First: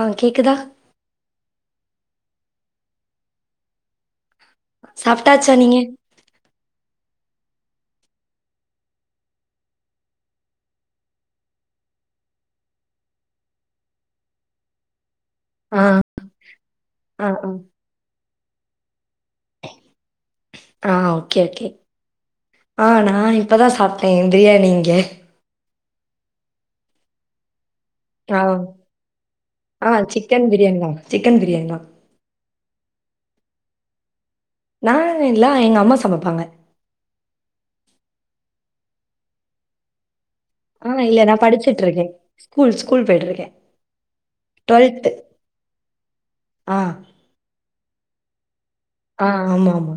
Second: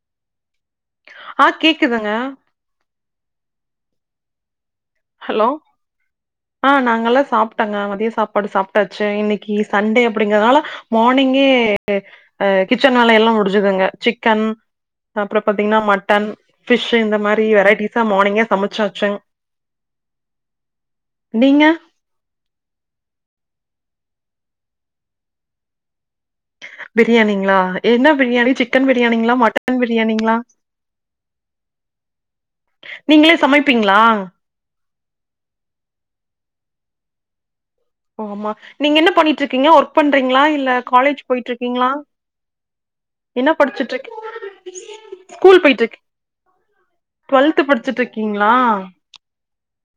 ஆ கேக்குதா ஆ கேக்குதுங்க ஹலோ சாப்ட்டாச்சா நீங்க ஆ நாங்கலா சாப்ட்டங்க மதிய சாப்பாடு சாப்ட்டாச்சு இன்னைக்கு சண்டே அப்டிங்கறதுனால மார்னிங்கே அ கிச்சன் வேலையெல்லா முடிஞ்சதுங்க சிக்கன் சாப்ற பாத்தீங்னா ஆ மட்டன் பிஷ்ஷு இந்த ஆ மாரி ஆ வெரைட்டிஸா மானிங்கே சமச்சாச்சுங் ஆ ஓகே நீங்க? ஓகே ஆ நா இப்பதா சாப்ட்டே பிரியாணி இங்க பிரியாணிங்ளா என்ன ஆ பிரியாணி சிக்கன் பிரியாணிங்ளா மட்டன் ஆ பிரியாணிங்ளா சிக்கன் பிரியாணி தா சிக்கன் பிரியாணி தா நீங்களே சமைப்பீங்ளா நா இல்ல எங்க அம்மா சமைப்பாங்க ஒங்கம்மா நீங்க என்ன பண்ணிட்ருக்கீங்க ஒர்க் பண்றீங்ளா இல் ல ஆ இல்ல காலேஜ் நா போய்ட்ருக்கீங்ளா படிச்சுட்ருக்கே ஸ்கூல் ஸ்கூல் போயிட்ருக்கே என்ன படிச்சுட்ருக்கீ டுவெல்த்து ஸ்கூல் போயிட்ருக்கீ ஆ டுவெல்த்து படிச்சிட்ருக்கீங்ளா ஆ ஆமாம்மா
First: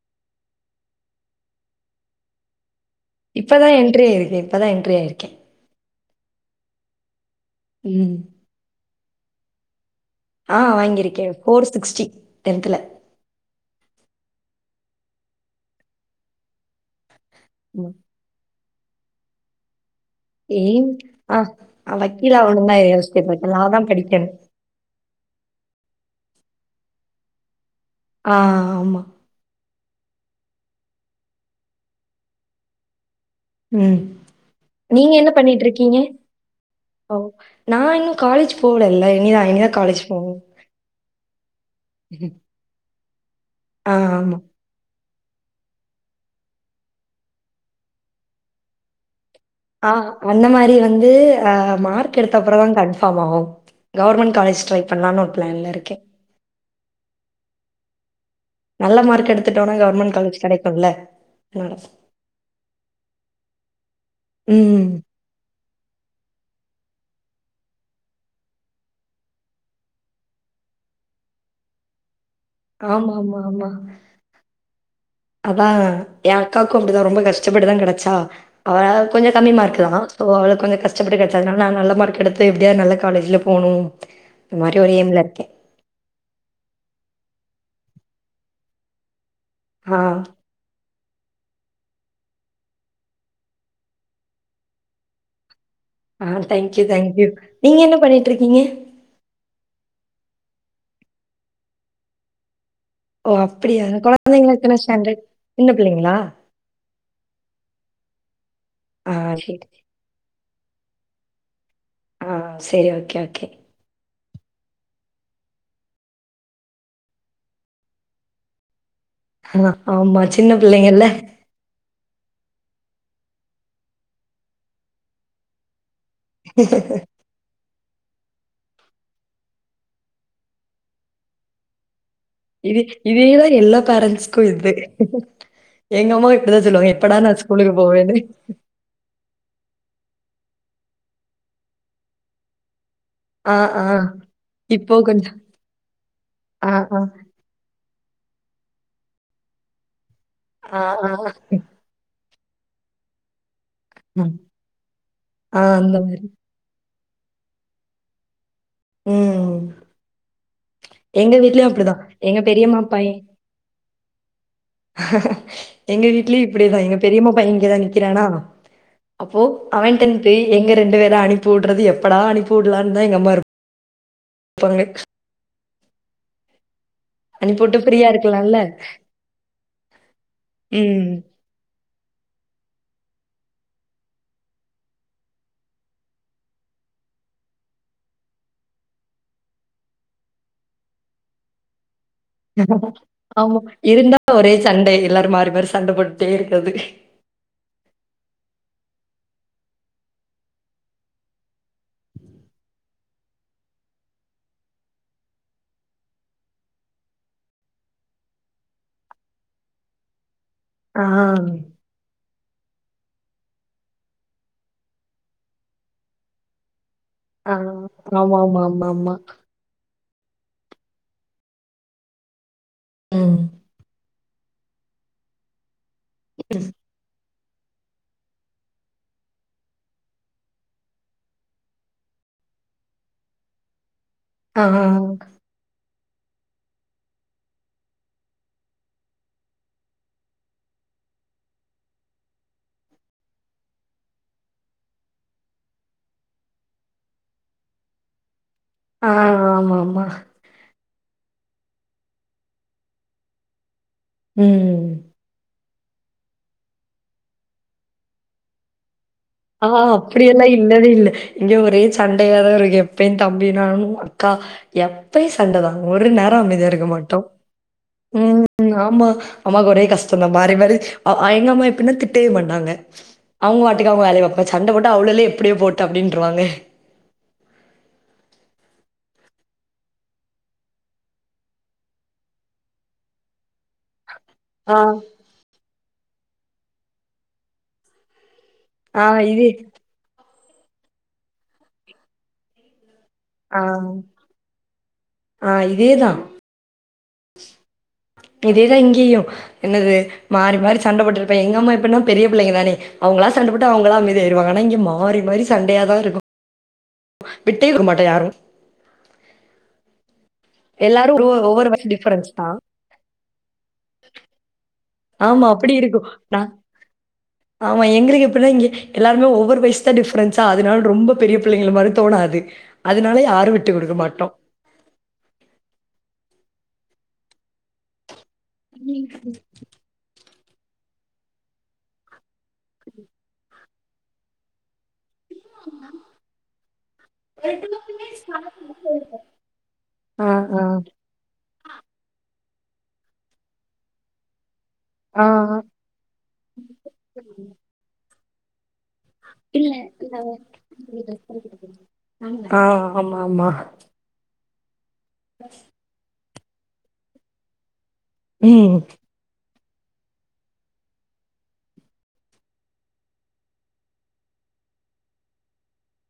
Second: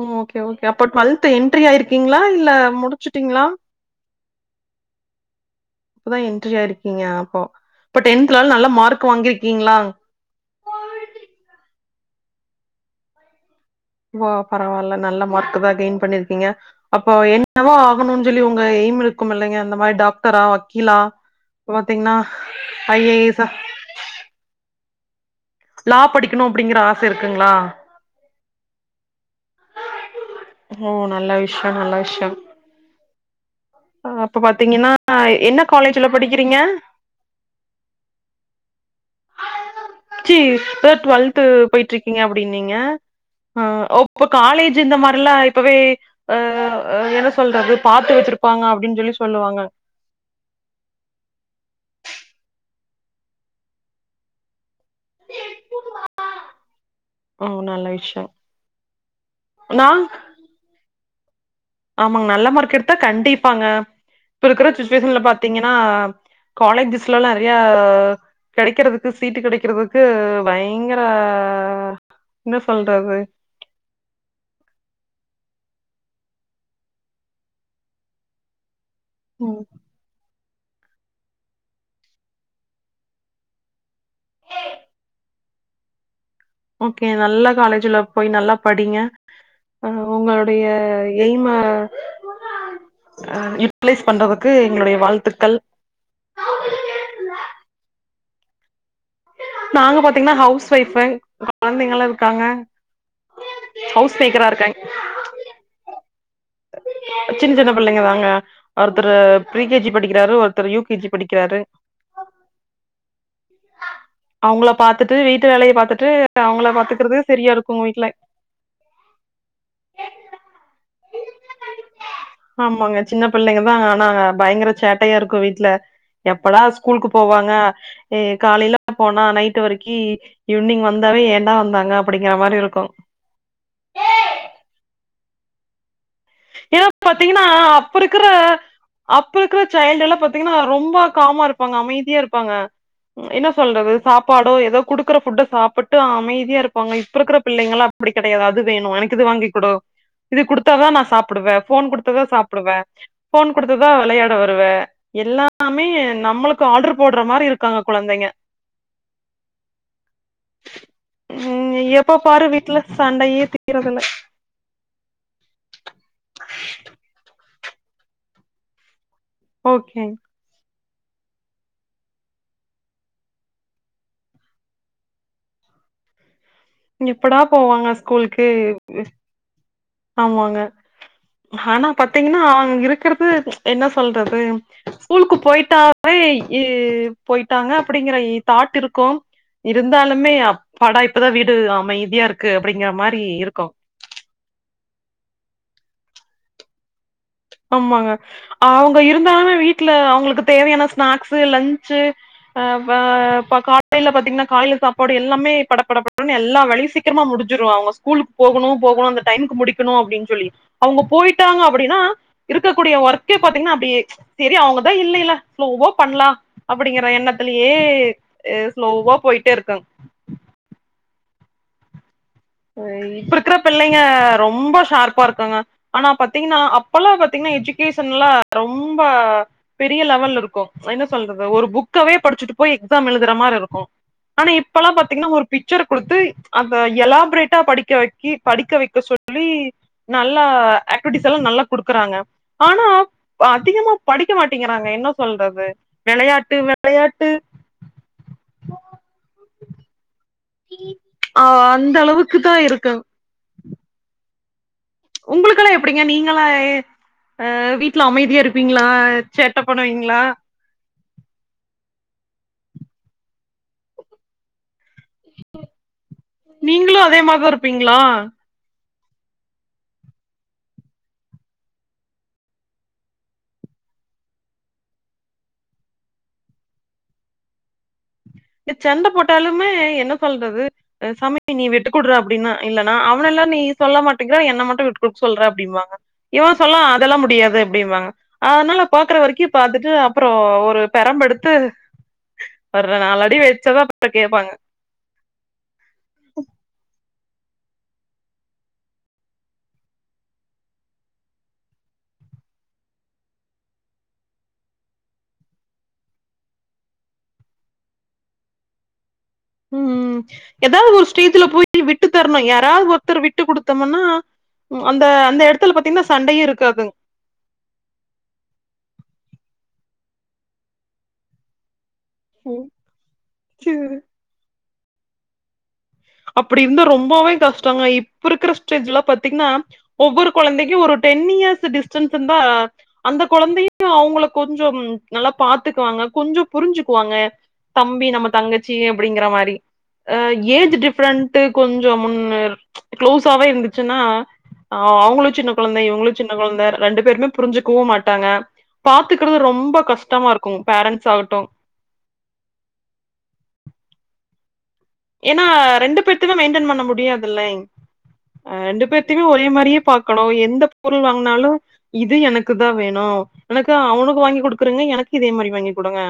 ஓ ஓகே ஓகே அப்போ டுவல்த்து எட்ரி ஆயிருக்கீங்ளா இல்ல முடிச் இப்பதா என்ட்ரியாயிருக்கே இப்பதா என்ட்ரியாயிருக்கே இப்பதா என்ட்ரி ஆயிருக்கீங்க அப்போ இப்ப ம் டென்த்லல் நல்ல மார்க்கு வாங்கிருக்கீங்ளா ஆ வாங்கிருக்கே ஃபோர் சிக்ஸ்டி டென்த்துல ஓ பரவால்ல நல்ல மார்க்கு தா கெயின் பண்ணிருக்கீங்க அப்போ என்னவா ம் ஆகணுன் சொல்லி உங்க எய்ம் இருக்குமில்லங்க அந்த மாரி டாக் டரா ஏம் வக்கீலா ஆ பாத்தீங்னா ஐ ஏ எஸ் ஆ அதா படிக்கணு லா படிக்கணு அப்டிங்கிற ஆச இருக்குங்ளா ஆ ஆமா ஓ நல்ல விஷ்ய நல்ல விஷ்யம் ம் ஆ அப்ப பாத்தீங்கனா நீங்க என்ன பண்ணிட்டுருக்கீங்க? காலேஜ்ல படிக்கிறீங்க ஓ நா இன்னு காலேஜ் போகலல்ல இனிதா இனிதா காலேஜ் போணும். இப்பதா டுவெல்த்து போய்ட்ருக்கீங்க அப்டின் நீங்க அ ஆ ஓ இப்ப ஆமா. காலேஜ் ஜு இந்த மாரிலா இப்பவே அ அ என்ன சொல்றது பாத்து வெச்சிருப்பாங்க அப்டின் சொல்லி சொல்லுவாங்க ஆ அந்த மாரி வந்து அ மார்க் எடுத்தப்றதா கன்ஃபாம் ஆகும் கவர்மென் காலேஜ் ட்ரை பன்லானு ஒரு ப்ளான்ல இருக்கே ஆ நல்ல விஷயம் நல்ல மார்க் எத்துட்டோனா கவர்மெண்ட் காலேஜ் கெடைக்குல்ல ஆமாங்க நல்ல மார்க் எடுத்தா கண்டிப்பாங்க இப்ப இருக்கிற ம். சுச்சுவேஷன்ல பாத்தீங்கனா காலேஜஸ்லலா நெறையா கெடைக்கிறதுக்கு சீட்டு கெடைக்கிறதுக்கு பயங்கர என்ன சொல்றது ஆமாம்மாம்மா அதா என் அக்காக்கு அப்படிதா ரொம்ப கஷ்டப்பட்டுதா கெடச்சா அவ கொஞ்சோ கம்மி ம் மார்க்தா தோ அவளக் கொஞ்ச கஷ்டப்பட்டு கிடச்சாதனால நா நல்ல மார்க் எடுத்து எப்டியாத் நல்ல காலேஜ்ல போணு மரி ஒரு எய்ம்ல இருக்கே ஓகே நல்லா காலேஜ்ல போய் நல்லா படிங்க அ ஆ. உங்களோட் நடைய எய்மா யூட்டிலைஸ் பண்றதுக்கு எங்களுடைய வாழ்த்துக்கள் ஆ டேங்க்யூ தேங்க்யூ நீங்க என்ன பண்ணிட்ருக்கீங்க நாங்க பாத்தீங்கன்னா ஹவுஸ் ஒயஃப குழந்தைங்கல்லாம் இருக்காங்க ஓ அப்படியா ஹவுஸ் மேக்கரா கொழந்தைங்லா இருக்காங்க எத்தன ஸ்டாண்டட் இன்ன பிள்ளைங்களா சின்ன சின்ன பிள்ளைங்க தாங்க ஒருத்தர் ஆ சரி. பரிகேஜி படிக்கிறாரு ஒருத்தர் யூகேஜி படிக்கிறாரு ஆ சேரி ஓகே ஓகே அவங்கள பாத்துட்டு வீட்டு வேலையை பாத்துட்டு அவங்கள பாத்துக்குறதுக்கு சரியா இருக்கும் வீட்டுல ஆ ஆமா சின்ன பிள்ளைங்கல்ல ஆமாங்க சின்ன பிள்ளைங்கதான் ஆனாங்க பயங்கர சேட்டையா இருக்கும் வீட்டு்ல எப்படா ஸ்கூல்க்கு போவாங்க எ காலைல போனா நைட் வருக்கி ஈவி்னிங் வந்தாவே ஏண்டா வந்தாங்கப் இதி இதேதா எல்லா காரண்ஸ்க்கு இத்து எங்கம்மாய் ஏனா பாத்தீங்கனா அப்புருக்குற அப் இருக்குற சாசைல்டுல்லா பாத்தீங்கன்னா ரொம்ப காமா இருப்பாங்க அமைதியா இருப்பாங்க என்ன ஆ, ஆ. சொல்றது சாப்பாடோ ஏதோ இப்போ குடுக்குற கொஞ்சம் ஃபுட்ட சாப்புட்டு அமைதியா ஆ, இருப்பாங்க ஆ, இப்ப இருக்குற பிள்ளைங்களாப் ப்டி கெடையாது அது வேணு எனக் இது வாங்கி குடோ இது ஆ, குடுத்தாதா நா சாப் ஆ, வே ஃபோன் குடுத்ததா சாப்டுவே ஃபோன் குடுத்துதா விளையாட ம். வருவே ஆ எல்லாமே அந்த மாரி. நம்மளுக் சோ ஆல்டர் போட்ற மாரி இருக்காங்க குழந்தைங்க ம். எங்க வீட்லயும் உம் அப்படிதான். எப்ப எங்க பாரு பெரியம்மா வீட்ல பையன் சண்டையே தி இரதில்ல எங்க வீட்லியு இப்புடேதா எங்க பெரியம்மா பைய இங்கதா நிக்கிறானா அப்போ ஓகே அவன்டன்த் தெய் எங்க ரெண்டு வேரா அனுப்பி வுட்றது எப்படா அனுப்பி வுட்லான் தா எங்கம்மாரு ப்பாங்க இங் எப்படா அனுப்பிவுட்டு போவாங்க ஃப்ரீயா ஸ்கூல்க்கே இருக்கலாம்ல. எ ஆமாங்க ம். ஆனா பாத்தீங்கன்னா அங் இருக்குறுது என்னா சொல்றது ஸ்கூலுக்கு போய்ட்டாவே எ போய்ட்டாங்க அப்படிங்கறய் தாட் இருக்கும் இருந்தாலுமே அப்பாடா இப்பதா வீடு அமைதியார் ஆமா இருந்தா ஒரே சண்டை எல்லாரு மாறி மாறி சண்ட போட்டுட்டே இருக்கது ஆமாங்க அவ்ங்க இருந்தால்மே வீட்ல அவ்ங்களுக்கு தேவையான ஸ்நாக்ஸு லன்ச்சு ஆ ப பா காலைய்ல பாத்தீங்னா காயில சாப்பாடு எல்லாமே படப்படப்படுன் எல்லா வேலயு சி க்கிர்மா முடிஞ்சுரு அவங்க ஸ்கூலுக் போகுணு போகுணு அந்த டைம்க்கு முடிக்கணு அப்டின் சொல்லி ஆ. அவ்ங்க போய்ட்டாங்க அப்படின்னா இருக்கக்கூடிய வர்க்கே பாத்தீங்னா அப்டி செரி அவங்கதா இல்லையெல ஸ்லோவோ பண்லா அப்படிங்கற எண்ணத் ஆ. க்கல்லியே எ ஸ்லோவா ஆமாமாமாமா. போய்ட்டே இர்க்கங் சய் இப்ப ம். இருக்ற பிள்ளைங்க ரொம்ப ஷார்ப்பா இருக்குங்க ஆனா பத்தீங்னா ப்பல்லா பாத்தீங்னா எஜுகேஷன்லா ரொம்ப பெரிய லெவல்ல இருக்கும் என்ன சொல்றது ஒரு புக்காவே படிச்சுட்டு போய் எக்ஸாம் எழுதுற மார் இருக்கும் ஆனா ஆ. இப்பலாம் பாத்தீங்ன்னா ஒரு பிக்சர குடுத்து அந்த எலாம் செப்ரேட்டா படிக்க வைக்கி படிக்க வைக்க சொல்லி நல்லா ஆக்டிவிட்டிஸ் எல்லாம் நல்லா குடுக்குறாங்க ஆனா அதிகமா படிக்க மாட்டேங்கிறாங்க என்ன சொல்றது வெளயாட்டு வெளயாட்டு ஆ ஆமா ஆமா ஆ அந்த அளவுக்கு தான் இருக்கன் ம் ம் உங்களுக்கலாம் எப்டிங்க நீங்களாம் அ வீட்ல அமைதியா இருப்பீங்களா சேட்ட ஆ பண்ணுவீங்களா அப்டியெல்லாம் இல் இல்லவே இல்ல இங்க ஒரே சண்டையாதா இருக்கு எப்பயும் தம்பி நானும் அக்கா எப்பயும் சண்டதான் ஒரு நேரம் அமைதியா இருக்க நீங்களு அதே மாட்டோம் மாரிதா இருப்பீங்களா ம் ம் ஆமா அம்மாவுக்கு ஒரே கஷ்டம் தான் மாறி மாறி அ அ எங்க அம்மா எப்டினா திட்டவே மாட்டாங்க அவுங்க வாட்டுக்கு அவங்க வேலய பாப்பாங்க சண்ட போட்டா அவளுள்ளே எப்டியோ போட்டும் அப்டின்றுவாங்களே இந்த சண்ட போட்டாலுமே என்ன சொல்றது அ சமித் நீ விட்டுக்குறா அப்டின்னா இல்லனா அவனெல்லாம் நீ சொல்ல மாட்டேங்ற என்ன ஆ. மட்டும் விட்டு குடு சொல்ற அப்டிம்பாங்க இவன் சொல்லாம் அதெல்லாம் முடியாது அப்டிப்பாங்க அனால ஆ பாக்குற இது வரைக்கும் பாத்துட்டு அப்பறோ ஒரு பெரம்பெடுத்து ஒரு நாள் அடி ஆ வச்சாதான் அப்றோம் கேப்பாங்க ஆ இதேதான் இதேதான் இங்கேயும் என்னது மாறி மாறி சண்ட போட்டுருப்பேன் எங்கம்மா எப்டினா பெரிய பிள்ளைங்க தானே அவங்களா சண்டபோட்டு அவங்களா அமைதியாய்டுவாங்க ஆனா இங்க மாறி மாறி சண்டையா தான் இருக்கும் விட்டே குடுக்க மாட்டோம் யாரும் ம் ம் ஏதாவது ஒரு எல்லாரும் ஒ ஸ்டேஜ்ல ஒவ்வொரு போய் வயசு விட்டு டிஃபரன்ஸ் தரணும் தான். யாராவது ஒரு த்தர் விட்டு கொடுத்தோம்னா அந்த அந்த ஆமா இடத்துல அப்டி பாத்தீங்னா இருக்கும். நான் சண்டையே இருக்காதுங் ஆமா எங்களுக்கு எப்டின்னா இங்க எல்லாருமே ஒவ்வொரு வயசு தான் டிஃப்ரன்ஸா அதனால ரொம்ப பெரிய பிள்ளைங்கள மாரி தோணாது அதுனால யாரும் விட்டு குடுக்க மாட்டோம் அப்டி இருந்தா ரொம்பவே கஷ்டங்க இப்ப இருக்கிற சுச்வேஷன்லாம் பாத்தீங்னா ஒவ்வொரு கொழந்தைக்கும் ஒரு டென் இயர்ஸ் டிஸ்டன்ஸ் இருந்தா அந்த கொழந்தையும் அவுங்கள கொஞ்சோம் நல்லா பாத்துக்குவாங்க கொஞ்சோம் புரிஞ்சுக்குவாங்க தம்பி நம்ம தங்கச்சி அப்டிங்கிற மாரி ஆ ஏஜ் டிப் ஃடிப்ரெண்ட் கொஞ்சோம் முன்னு க்ளோஸாவே இருந்துச்சுனா ஆ அவங்களும் சின்ன கொழந்த இவங்களும் சின்ன கொழந்த ரெண்டு பேருமே புரிஞ்சுக்கவும் மாட்டாங்க பாத்துக்றது ரொம்ப கஷ்டமா இருக்கும் பேரண்ட்ஸ் ஆகட்டும் ஆ ஆமா ஆமா ஏனா ரெண்டு பேத்தயும் மெயின்டன் பண்ண முடியாது இல்லே அ ம். ரெண்டு பேத் தயு ஒரே மாரியே பாக்கணும் எந்த பொருள் வாங்னாலும் இது எனக்கு தான் வேணும் எனக்கு அவனுக்கு வாங்கி குடுக்குறிங்க எனக்கு இதே மாரி வாங்கி குடுங்க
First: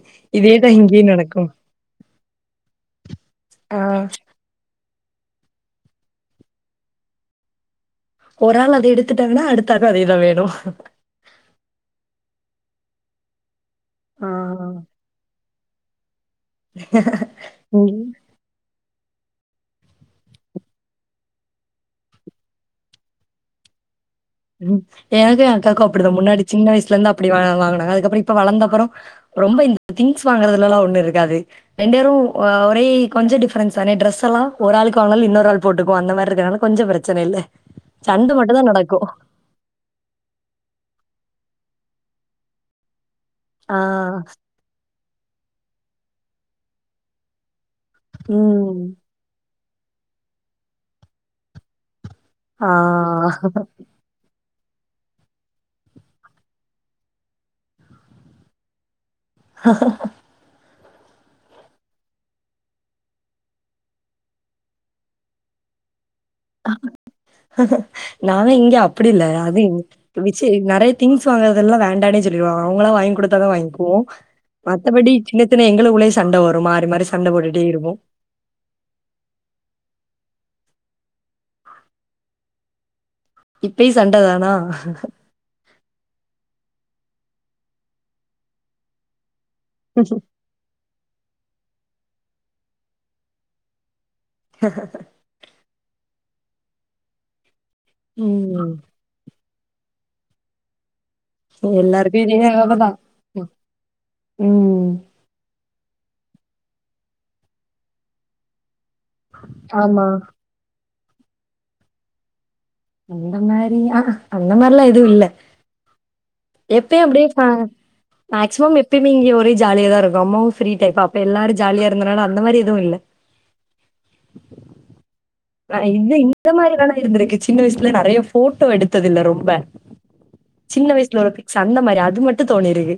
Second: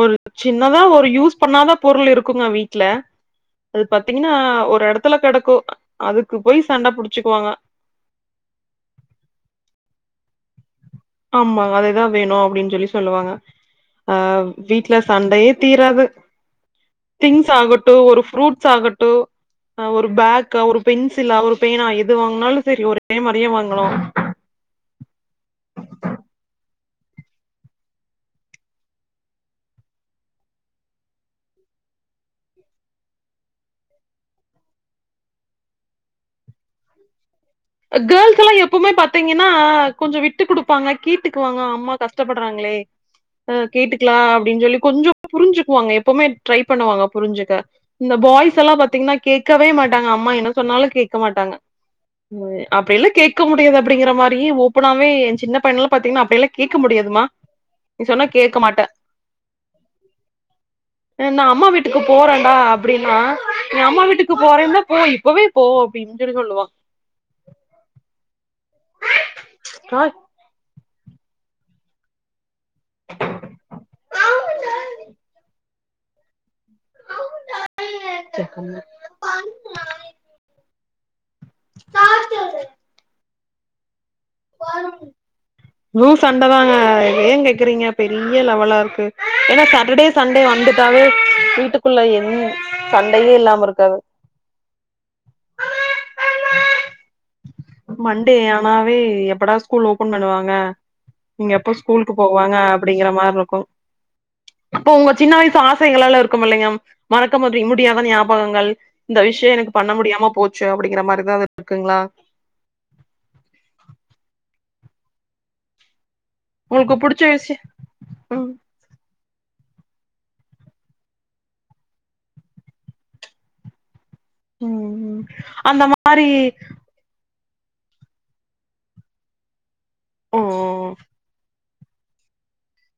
ஒரு இதே தான் சின்னதா ஒரு இங்கேயும் யூஸ் நடக்கும். பண்ணாத பொருள் இருக்குங்க வீட்ல ஆ அது பாத்தீங்ன்னா ஒரு எடத்துல கெடக்கும் அதுக்கு போய் சண்ட புடிச்சுக்குவாங்க ஒரு ஆள் அத எடுத்துட்டாங்கனா அடுத்ததா அதேதான் வேணும் ஆமாங்க அதேதான் வேணும் அப்டின்னு சொல்லி சொல்லுவாங்க ஆ வீட்ல சண்டயே தீராது திங்ஸ் ஆகட்டு ம். ஒரு ஃப்ரூட்ஸ் ஆகட்டு அ ஒரு பேக்கா ஒரு பென்சிலா ஒரு பேனா எது வாங்கனாலு சரி ஒரே மாரியே வாங்கணு ம் எனக்கு என் அக்காக்கு அப்படிதா முன்னாடி சின்ன வயசுல இருந்து அப்படி வ வாங்கனாங்க அதுக்கப்புறோ இப்ப வளந்த அப்பறோ ரொம்ப இந்த திங்ஸ் வாங்குறதுலல்லாஒண்ணு இருக்காது ரெண்டேரு அ ஒரே கொஞ்ச டிஃப்ரென்ஸ் தானே ட்ரெஸ் எல்லா ஒரு ஆளுக்கு வாங்னாலு இன்னொரு ஆள் போட்டுக்கோ அந்த மாதிரிதா கொஞ்ச பிரச்சன இல்ல சண்ட கேர்ள்ஸ் எல்லா மட்டும் தான் எப்பவுமே நடக்கும். பாத்தீங் னா கொஞ்சோ விட்டு குடுப்பாங்க கேட்டுக்குவாங்க அம்மா கஷ்ட்டப்படுறாங்களே அ ஆ, கேட்டுக்கலா அப்டின்னு சொல்லி கொஞ்சோ புரிஞ்சுக்குவாங்க எப்பமே ட்ரை பண்ணுவாங்க புரிஞ்சுக்க இந்த பாய்ஸ் ம். எல்லாம் பாத்தீங்கன்னா கேக்கவே மாட்டாங்க அம்மா என்ன சொன்னாலு கேக்க மாட்டாங்க அ ஆ அப்படி எல்லா கேக்க முடியாது அப்படிங்கற மாரியே ஓப்பனாவே எ சின்ன பையன்லாம் பாத்தீங்கன்னா அப்டி எல்லா கேக்க முடியாதுமா நீ சொன்னா கேக்க மாட்ட ஆஹ நா அம்மா வீட்டுக்கு போறேன்டா அப்படின்னா நீ அம்மா வீட்டுக்கு போறேன்னா போ இப்பவே போ அப்டினு சொல்லி சொல்லுவா நானு இங்க அப்படி இல்ல அது அக்கா, ச்சி நறைய திங்ஸ் வாங்குறதெல்லா வேண்டானே சொல்லிடுவோ அவுங்கலா வாங்கி கொடுத்தா தா வாங்கிகுவோ மத்தபடி சின்ன சின்ன எங்களுகுள்ளயே சண்ட வரு மாறி மாறி சண்ட போட்டுட்டே இருபோ [unintelligible] [unintelligible] இப்பயு சண்டதானா னு சண்டதாங்க ஏ கேக்குறீங்க பெரிய லெவலா இருக்கு ஏன்னா ச டர்டே சண்டே வந்துட்டாவே வீட்டுக்குள்ள என் சண்டையே இல்லாம இருக்காது ஹ மண்டே ம். ஆனாவே எப்படா ஸ்கூல் ஓபன் பண்ணுவாங்க நீங்க எப்ப ஸ்கூலுக்கு போவாங்க எல்லாருக்கும் தான். அப்படிங்கற மாரி இருக்கு ம். இப்ப உங்க சின்ன வயசு ஆசைகளலா இருக்கும் இல்லைங்க மறக்க முடியு முடியாத ஞாபகங்கள் இந்த விஷ்யோ எனக்கு பண்ண ஆமா. முடியாம போச்சு அப்படிங்கிற மாரிதா அது இருக்குங்களா அந்த மாரி அ அந்த மாரிலா எது இல்ல உங்களுக்கு எப்பய புடிச்ச அப்படியே ப விஷயம் ம் மேக்சிமம் எப்பயமே இங்க ஒரே ஜாலிய தா இருக்கு அம்மாவும் ஃப்ரீ டைப்பா அப்ப எல்லாரு ஜாலியா இருந்தனால அந்தமாரி எது இல்ல ம் ம் ஆ அந்த இது மாரி இந்த மாதிரிதான இருந்திருக்கு சின்ன வயசுல நறைய ஃபோட்டோ எடுத்ததில்ல ரொம்ப ஓ சின்ன வயசுல ஒரு பிக் சண்ட மாரி அது மட்டு தோணிருக்கு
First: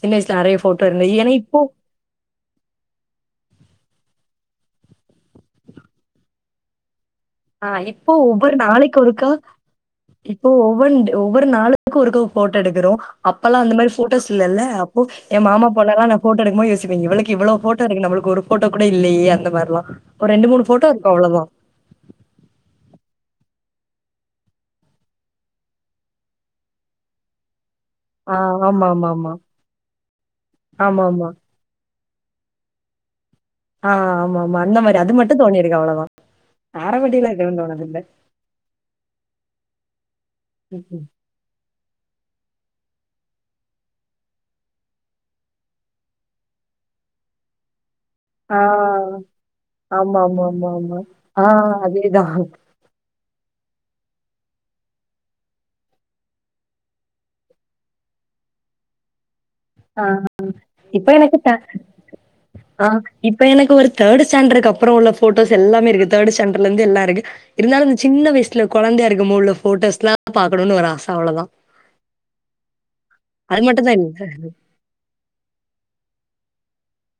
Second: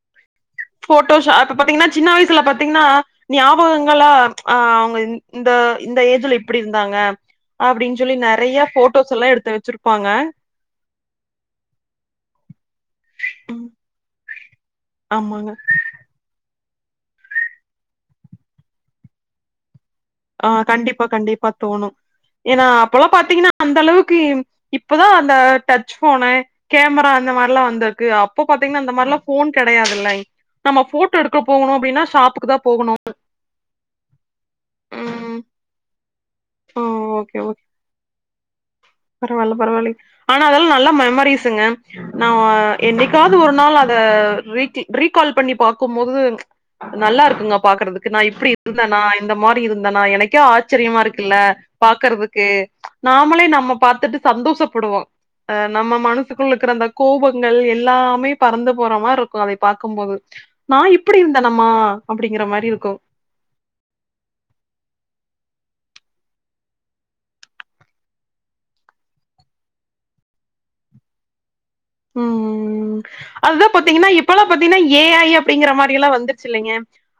சின்ன வயசுல நறைய ஃபோட் ஃபோட்டோஷா இப்ப பாத்தீங்கன்னா சின்ன வயசுல பாத்தீங்கன்னா ஞாபகங்களா அ அவுங்க இந் இந்த இந்த ஏஜ்ல இப்டி இருந்தாங்க அ அப்டின்னு இப்போ சொல்லி நறைய ஃபோட்டோஸ் எல்லா எடுத்து வச்சிருப்பாங்க ஓ ஒவ்வொன்டு ஒவ்வொரு நாளுக்கு ஒருக்க ஃபோட்டோ எடுக்குறோ அப்பல்லா ம், அந்த மாரி ஃபோட்டோஸ் இல்லல்ல அப்போ எ ஆமாங்க மாமா பொண்ணல்லா ந ஃபோட்டோ எடுக்குமோ யோசிப்ப இவளுக்கு இவளோ ஃபோட்டோ இருக்கு நம்மளுக்கு ஒரு ஃபோட்டோ கூட இல்லையே அந்த மாரிலா ஒரு ஆ ரெண்டுமூணு ஃபோட்டோ கண்டிப்பா இருக்கு அவ்ளோதா கண்டிப்பா தோணு ஏன்னா அப்பல்லாம் பாத்தீங்கன்னா அந்த அளவுக்கு இப்பதா அந்த டச் ஃபோனு கேமரா அந்த மார்லா வந்து க்கு ஆ அப்போ பாத்தீங்கன்னா அந்த மாரிலா ஆமாமாமா. ஃபோன் கிடையாதுல்ல நம்ம ஃபோட்டோ ஆமாமா. எடுக்க போகணு அப்படின்னா ஷாப்புக்கு தா போகணு அ ஆமா ஆமா அந்த மாரி அது மட்டு ம் தோணிருக்கு அவ்வளதா நாரவட்டியிலா ஓகே ஓகே எதுவு தோணதுல்ல பரவால்ல பரவால்லை அனா அதல்லா நல்ல ம்ஹ்ம். மெமரீஸுங்க நா ஒ என்னிக்காவது ஒரு நாள் அத ரீதி ரீகால் பண்ணி பாக்கும்போது நல்லா இருக்குங்க பாக்கறதுக்கு நா இப்புடி இருந்தன்னா ஆ. இந்த மாரி இருந்தன்னா ஆமா எனக்கே ஆமா ஆமா ஆமா ஆச்சரியமா இருக் அ ஆ அதேதான் பாக்கறதுக்கு நாமளே நம்ம பாத்துட்டு சந்தோஷப்படுவோ அ நம்ம மனசுக்குள்ள இருக்கற அந்த கோவங்கள் எல்லாமே பறந்து போற மார் இருக் கு அதைய பாக்கும் போது நா இப்ப இப்படி எனக்கு த இருந்தன்னம்மா அப்படிங்கற மாரி ஆ இருக்கு இப்ப எனக்கு ஒரு தேர்டு ஸ்டாண்டர்கு அப்பறோ உள்ள போட்டோஸ் எல்லாமே இருக்கு தேர்டுஸ்டாண்டர்லருந்து எல்லா இருக்கு இருந்தாலு அந்த சின்ன வயசுல கொழந்தையா இருக்குமுள்ள போட்டோஸ்லா பாக்கணும்னு ஒரு ஆச அவ்வளதா ம் ம் ம் அதுதா மட்டும் தான் பாத்திங்கன்னா இல்ல. இப்பல்லா பாத்திங்கன்னா ஏ ஐ அப் டிங்கற மாரியலா வந்துருச்சு இல்லைங்க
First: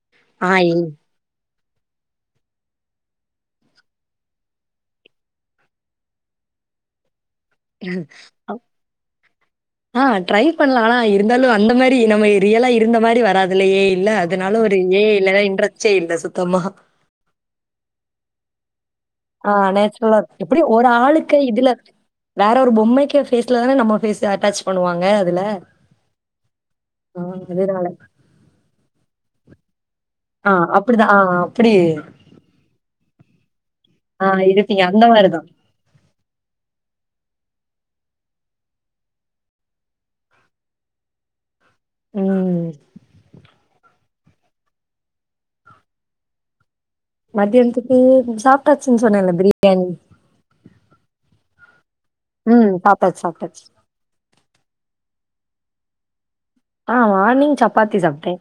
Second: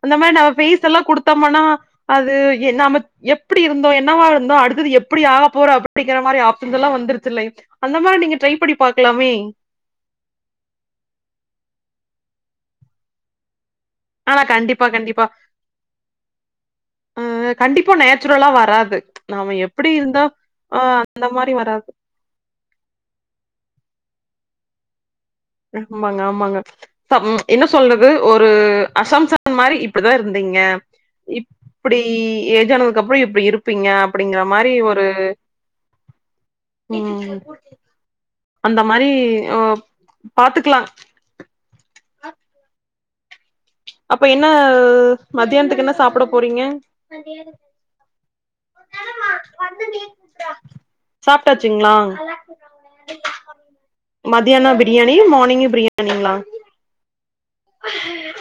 அந்த மாரி ஆ நம்ம இல் பேஸ் எல்லா குடுத்தம்மன்னா அது என்னாம எப்படி இருந்தோ என்னவா இருந்தோ அடுத்தது எப்படி ஆக போறோ அப்படிக்கற மாரி ஆப்ஷன்ஸ் எல்லா வந்துருச்சில் அந்த மாரி நீங்க ட்ரை பண்ணி பாக்கலாமே ஆ ட்ரை பண்ணலா அனா இருந்தாலு அந்த மாரி நம்ம ரியலா இருந்த மாரி வராது அதுல ஏ ஐ இல்ல ஆனா அதனால ஒரு கண்டிப்பா ஏ ஐ இல்லன்னா இன்றச்சே இல்ல சுத்தமா ம் ம் கண்டிப்பா நேச்சுரலா வராது ஆ நாம எப்டி நேச்சுரலா இருந்தா இருக்கு எப்படியு ஒரு அந்த ஆளுக்கு மாரி இதுல வராது வேற ஒரு பொம்மைக்கு ஃபேஸ்ல தானே நம்ம ஃபேச அட்டேச் பண்ணுவாங்க அதுல ஆமாங்க ஆமாங்க ஆ தம் என்ன அதுதான் சொல்றது ஒரு அசம்சன் உன் மாரி இப்பதா ஆ இருந்திங்க அப்படிதான். ஆ அப்படி இப்புடி ஏஜ் ஆனதுக்கு அப்பறோ இப்ப இருப்பிங்க ஆ அப்படிங்கற மாரி இருப்பீங்க. அந்த ஒரு மாரிதான். [inaudible] அந்த மாரி ஓ பாத்துக்கல ம் அப்ப என்ன மத்தியானத்துக்கு என்ன சாப்பட போறீங்க மத்தியானத்துக்கு சாப்ட்டாச்சுன்னு சொன்னேல்ல பிரியாணி சாப்ட்டாச்சுங்களா ம். சாப்ட்டாச்சு, சாப்ட்டாச்சு. மத்தியானோ பிரியாணி மார்னிங்கு பிரியாணிங்களா ஆ மார்னிங் சப்பாத்தி சாப்ட்டே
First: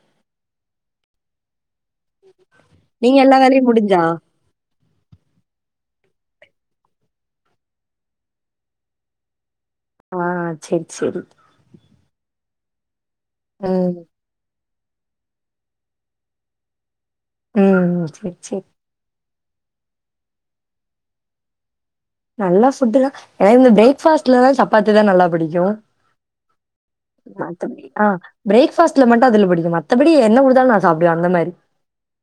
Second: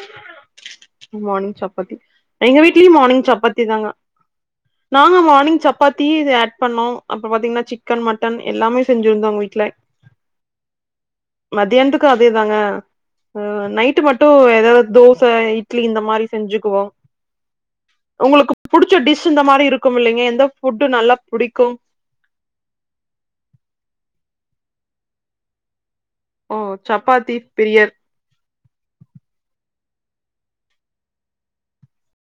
மார்னிங் சப்பாத்தி எங்க வீட்லயு நீங்க மார்னிங் எல்லா சப்பாத்தி வேலையும் தாங்க முடிஞ்சா? நாங்க மார்னிங் சப்பாத்தி இது ஆட் பண்ணோ அப்பறோ பாத்திங்கன்னா சிக்கன் மட்டன் எல்லாமே செஞ்சிருந்தோ எங்க வீட்டுல ஆ செர் சேரி மத்தியானத்துக்கு அதே தாங்க அ ம், நைட் மட்டு எதாவது தோச இட்லி இந்த மாரி செஞ்சுக்குவோ ம். சரி, உங்களுக்கு சரி. புடி சு டிஷ் இந்த மாரி இருக்குமில்லிங்க எந்த ஃபுட்டு் நல்லா புடிக்கு நல்ல ஃபுட்டு் தா ஏனா இந்த பிரேக்பாஸ்ட்லதா சப்பாத்தி தா நல்லா பிடிக்கு ஓ சப்பாத்தி பிரிய [inaudible] ஆ பிரேக் ஃபாஸ்ட்ல மட்டு அதுல புடிக்கு மத்தபடி என்ன குடுத்தாலு நா சப்டுவ அந்த மாரி